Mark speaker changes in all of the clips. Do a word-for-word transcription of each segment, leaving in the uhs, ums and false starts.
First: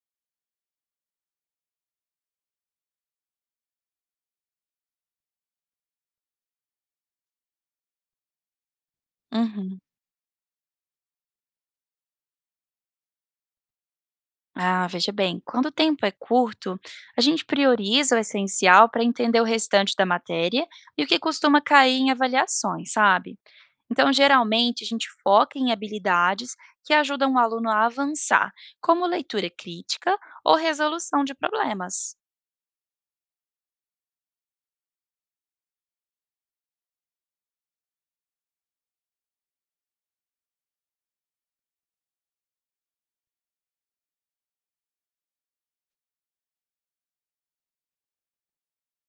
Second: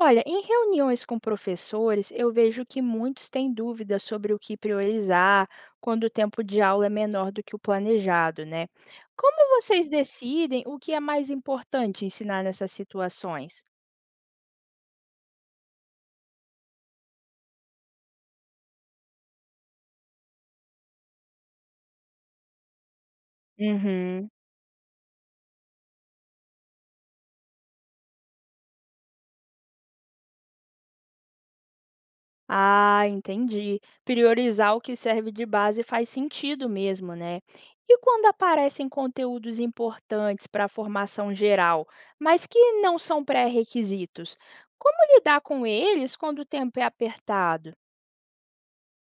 Speaker 1: Olha, em reuniões com professores, eu vejo que muitos têm dúvidas sobre o que priorizar quando o tempo de aula é menor do que o planejado, né? Como
Speaker 2: Uhum.
Speaker 1: vocês decidem o que é mais importante ensinar nessas situações?
Speaker 2: Ah, veja bem, quando o tempo é curto, a gente prioriza o essencial para entender o restante da matéria e o que costuma cair em avaliações, sabe? Então,
Speaker 1: Uhum.
Speaker 2: geralmente, a gente foca em habilidades que ajudam o aluno a avançar, como leitura crítica ou resolução de problemas.
Speaker 1: Ah, entendi. Priorizar o que serve de base faz sentido mesmo, né? E quando aparecem conteúdos importantes para a formação geral, mas que não são pré-requisitos, como lidar com eles quando o tempo é apertado?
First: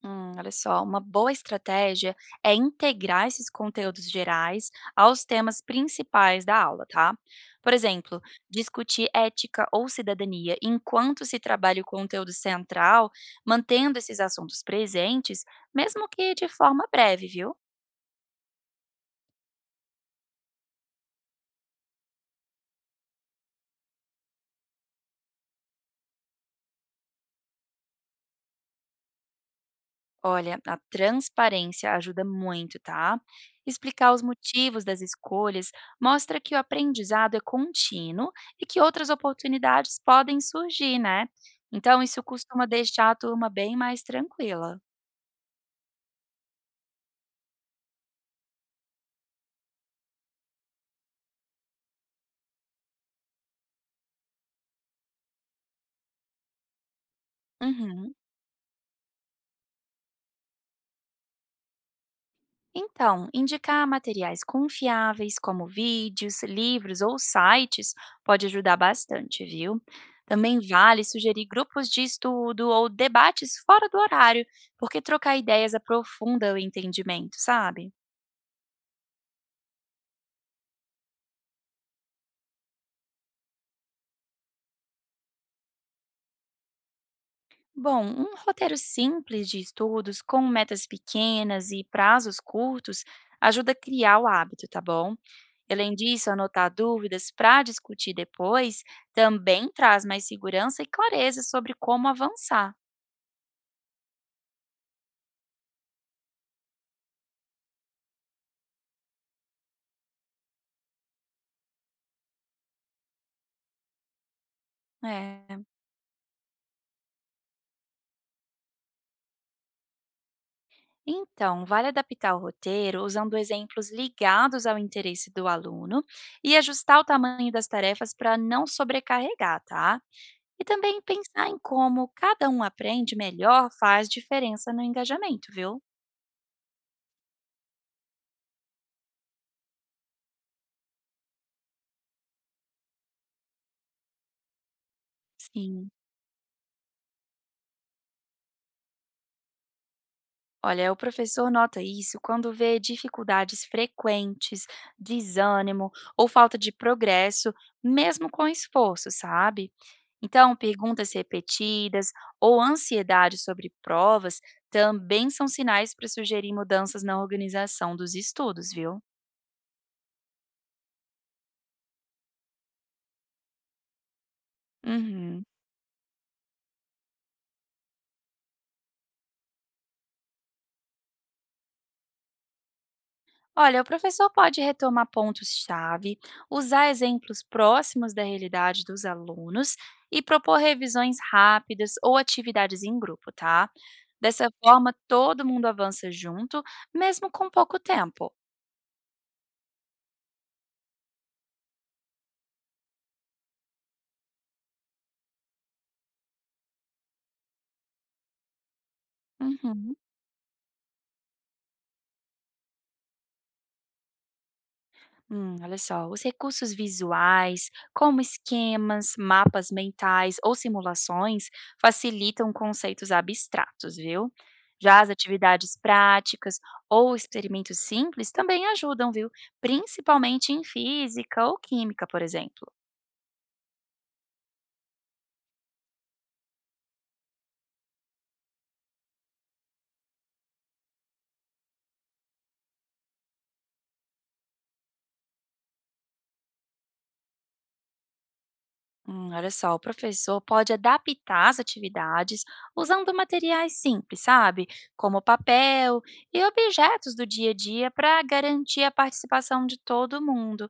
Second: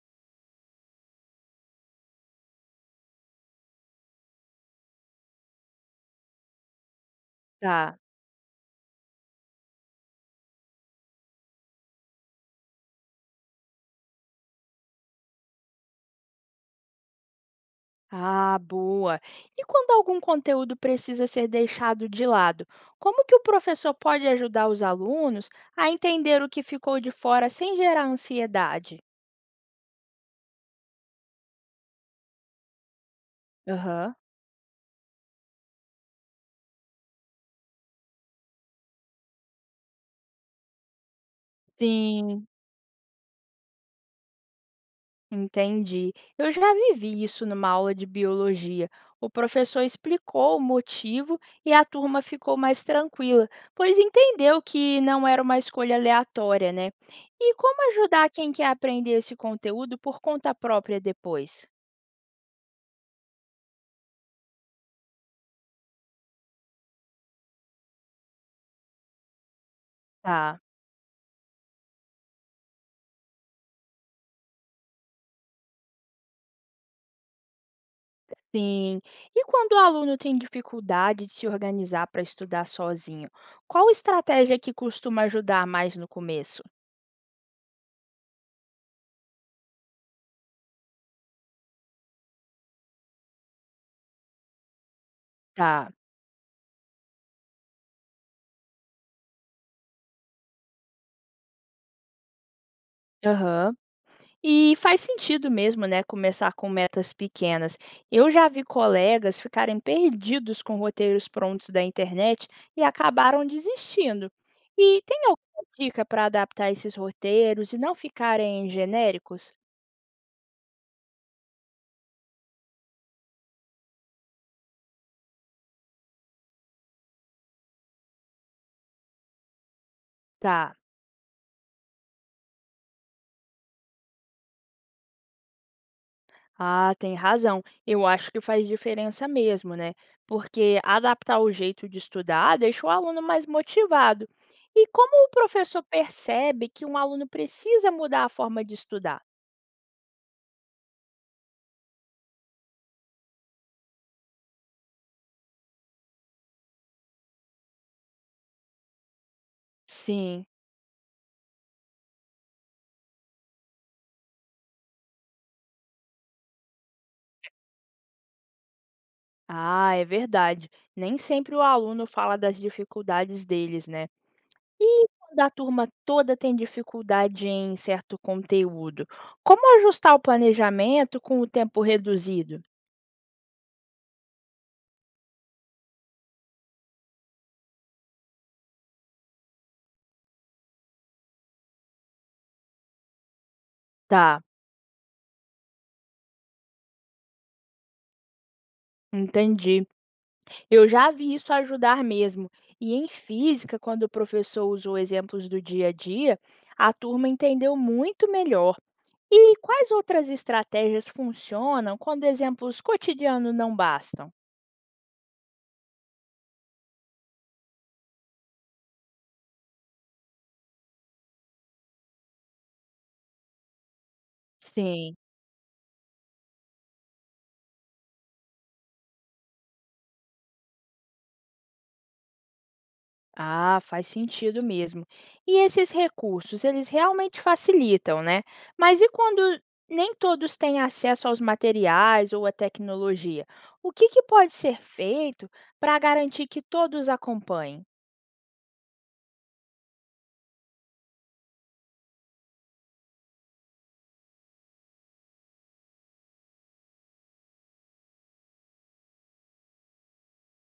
Speaker 2: Hum, olha só, uma boa estratégia é integrar esses conteúdos gerais aos temas principais da aula, tá? Por
Speaker 1: Tá.
Speaker 2: exemplo, discutir ética ou cidadania enquanto se trabalha o conteúdo central, mantendo esses assuntos presentes, mesmo que de forma breve, viu?
Speaker 1: Ah, boa. E quando algum conteúdo precisa ser deixado de lado, como que o professor pode ajudar os alunos a entender o que ficou de fora sem gerar ansiedade?
Speaker 2: Olha, a transparência ajuda muito, tá? Explicar
Speaker 1: Aham.
Speaker 2: os motivos das escolhas mostra que o aprendizado é contínuo e que outras oportunidades podem surgir, né? Então, isso
Speaker 1: Sim.
Speaker 2: costuma deixar a turma bem mais tranquila.
Speaker 1: Entendi. Eu já vivi isso numa aula de biologia. O professor explicou o motivo e a turma ficou mais tranquila, pois entendeu que não era uma escolha aleatória, né? E como
Speaker 2: Uhum.
Speaker 1: ajudar quem quer aprender esse conteúdo por conta própria depois?
Speaker 2: Então, indicar materiais confiáveis, como vídeos, livros ou sites, pode ajudar bastante, viu? Também
Speaker 1: Tá.
Speaker 2: vale sugerir grupos de estudo ou debates fora do horário, porque trocar ideias aprofunda o entendimento, sabe?
Speaker 1: Sim. E quando o aluno tem dificuldade de se organizar para estudar sozinho, qual estratégia que costuma ajudar mais no começo?
Speaker 2: Bom, um roteiro simples de estudos, com metas pequenas e prazos curtos, ajuda a criar o hábito, tá bom?
Speaker 1: Tá.
Speaker 2: Além disso, anotar dúvidas para discutir depois também traz mais segurança e clareza sobre como avançar.
Speaker 1: Aham. E faz sentido mesmo, né, começar com metas pequenas. Eu já vi colegas ficarem perdidos com roteiros prontos da internet e acabaram desistindo. E tem
Speaker 2: É.
Speaker 1: alguma dica para adaptar esses roteiros e não ficarem genéricos?
Speaker 2: Então, vale adaptar o roteiro usando exemplos ligados ao interesse do aluno e ajustar o tamanho das tarefas para não sobrecarregar, tá? E
Speaker 1: Tá.
Speaker 2: também pensar em como cada um aprende melhor faz diferença no engajamento, viu?
Speaker 1: Ah, tem razão. Eu acho que faz diferença mesmo, né? Porque adaptar o jeito de estudar deixa o aluno mais motivado. E como o professor
Speaker 2: Sim.
Speaker 1: percebe que um aluno precisa mudar a forma de estudar?
Speaker 2: Olha, o professor nota isso quando vê dificuldades frequentes, desânimo ou falta de progresso, mesmo com esforço, sabe?
Speaker 1: Sim.
Speaker 2: Então, perguntas repetidas ou ansiedade sobre provas também são sinais para sugerir mudanças na organização dos estudos, viu?
Speaker 1: Ah, é verdade. Nem sempre o aluno fala das dificuldades deles, né? E quando
Speaker 2: Uhum.
Speaker 1: a turma toda tem dificuldade em certo conteúdo, como ajustar o planejamento com o tempo reduzido?
Speaker 2: Olha, o professor pode retomar pontos-chave, usar exemplos próximos da realidade dos alunos e propor revisões rápidas ou atividades em grupo, tá?
Speaker 1: Tá,
Speaker 2: Dessa forma, todo mundo avança junto, mesmo com pouco tempo.
Speaker 1: entendi. Eu já vi isso ajudar mesmo. E em física, quando o professor usou exemplos do dia a dia, a turma entendeu muito melhor. E quais
Speaker 2: Uhum.
Speaker 1: outras estratégias funcionam quando exemplos cotidianos não bastam?
Speaker 2: Hum, olha só, os recursos visuais, como esquemas, mapas mentais ou simulações, facilitam conceitos abstratos, viu? Já as
Speaker 1: Sim.
Speaker 2: atividades práticas ou experimentos simples também ajudam, viu? Principalmente em física ou química, por exemplo.
Speaker 1: Ah, faz sentido mesmo. E esses recursos, eles realmente facilitam, né? Mas e quando nem todos têm acesso aos materiais ou à tecnologia? O que que pode ser feito para garantir que todos acompanhem?
Speaker 2: Hum, olha só, o professor pode adaptar as atividades usando materiais simples, sabe? Como papel e objetos do dia a dia para garantir a participação de todo mundo.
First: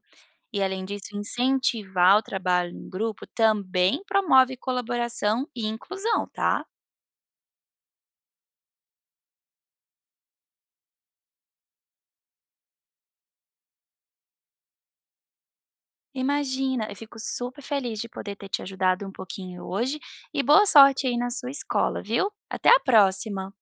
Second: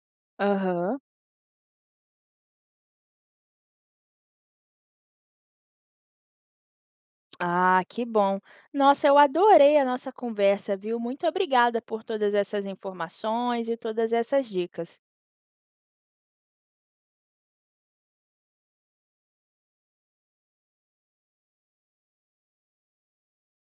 Speaker 2: E além
Speaker 1: Aham.
Speaker 2: disso, incentivar o trabalho em grupo também promove colaboração e inclusão, tá?
Speaker 1: Ah, que bom. Nossa, eu adorei a nossa conversa, viu? Muito obrigada por todas essas informações e todas essas dicas.
Speaker 2: Imagina, eu fico super feliz de poder ter te ajudado um pouquinho hoje e boa sorte aí na sua escola, viu? Até a próxima!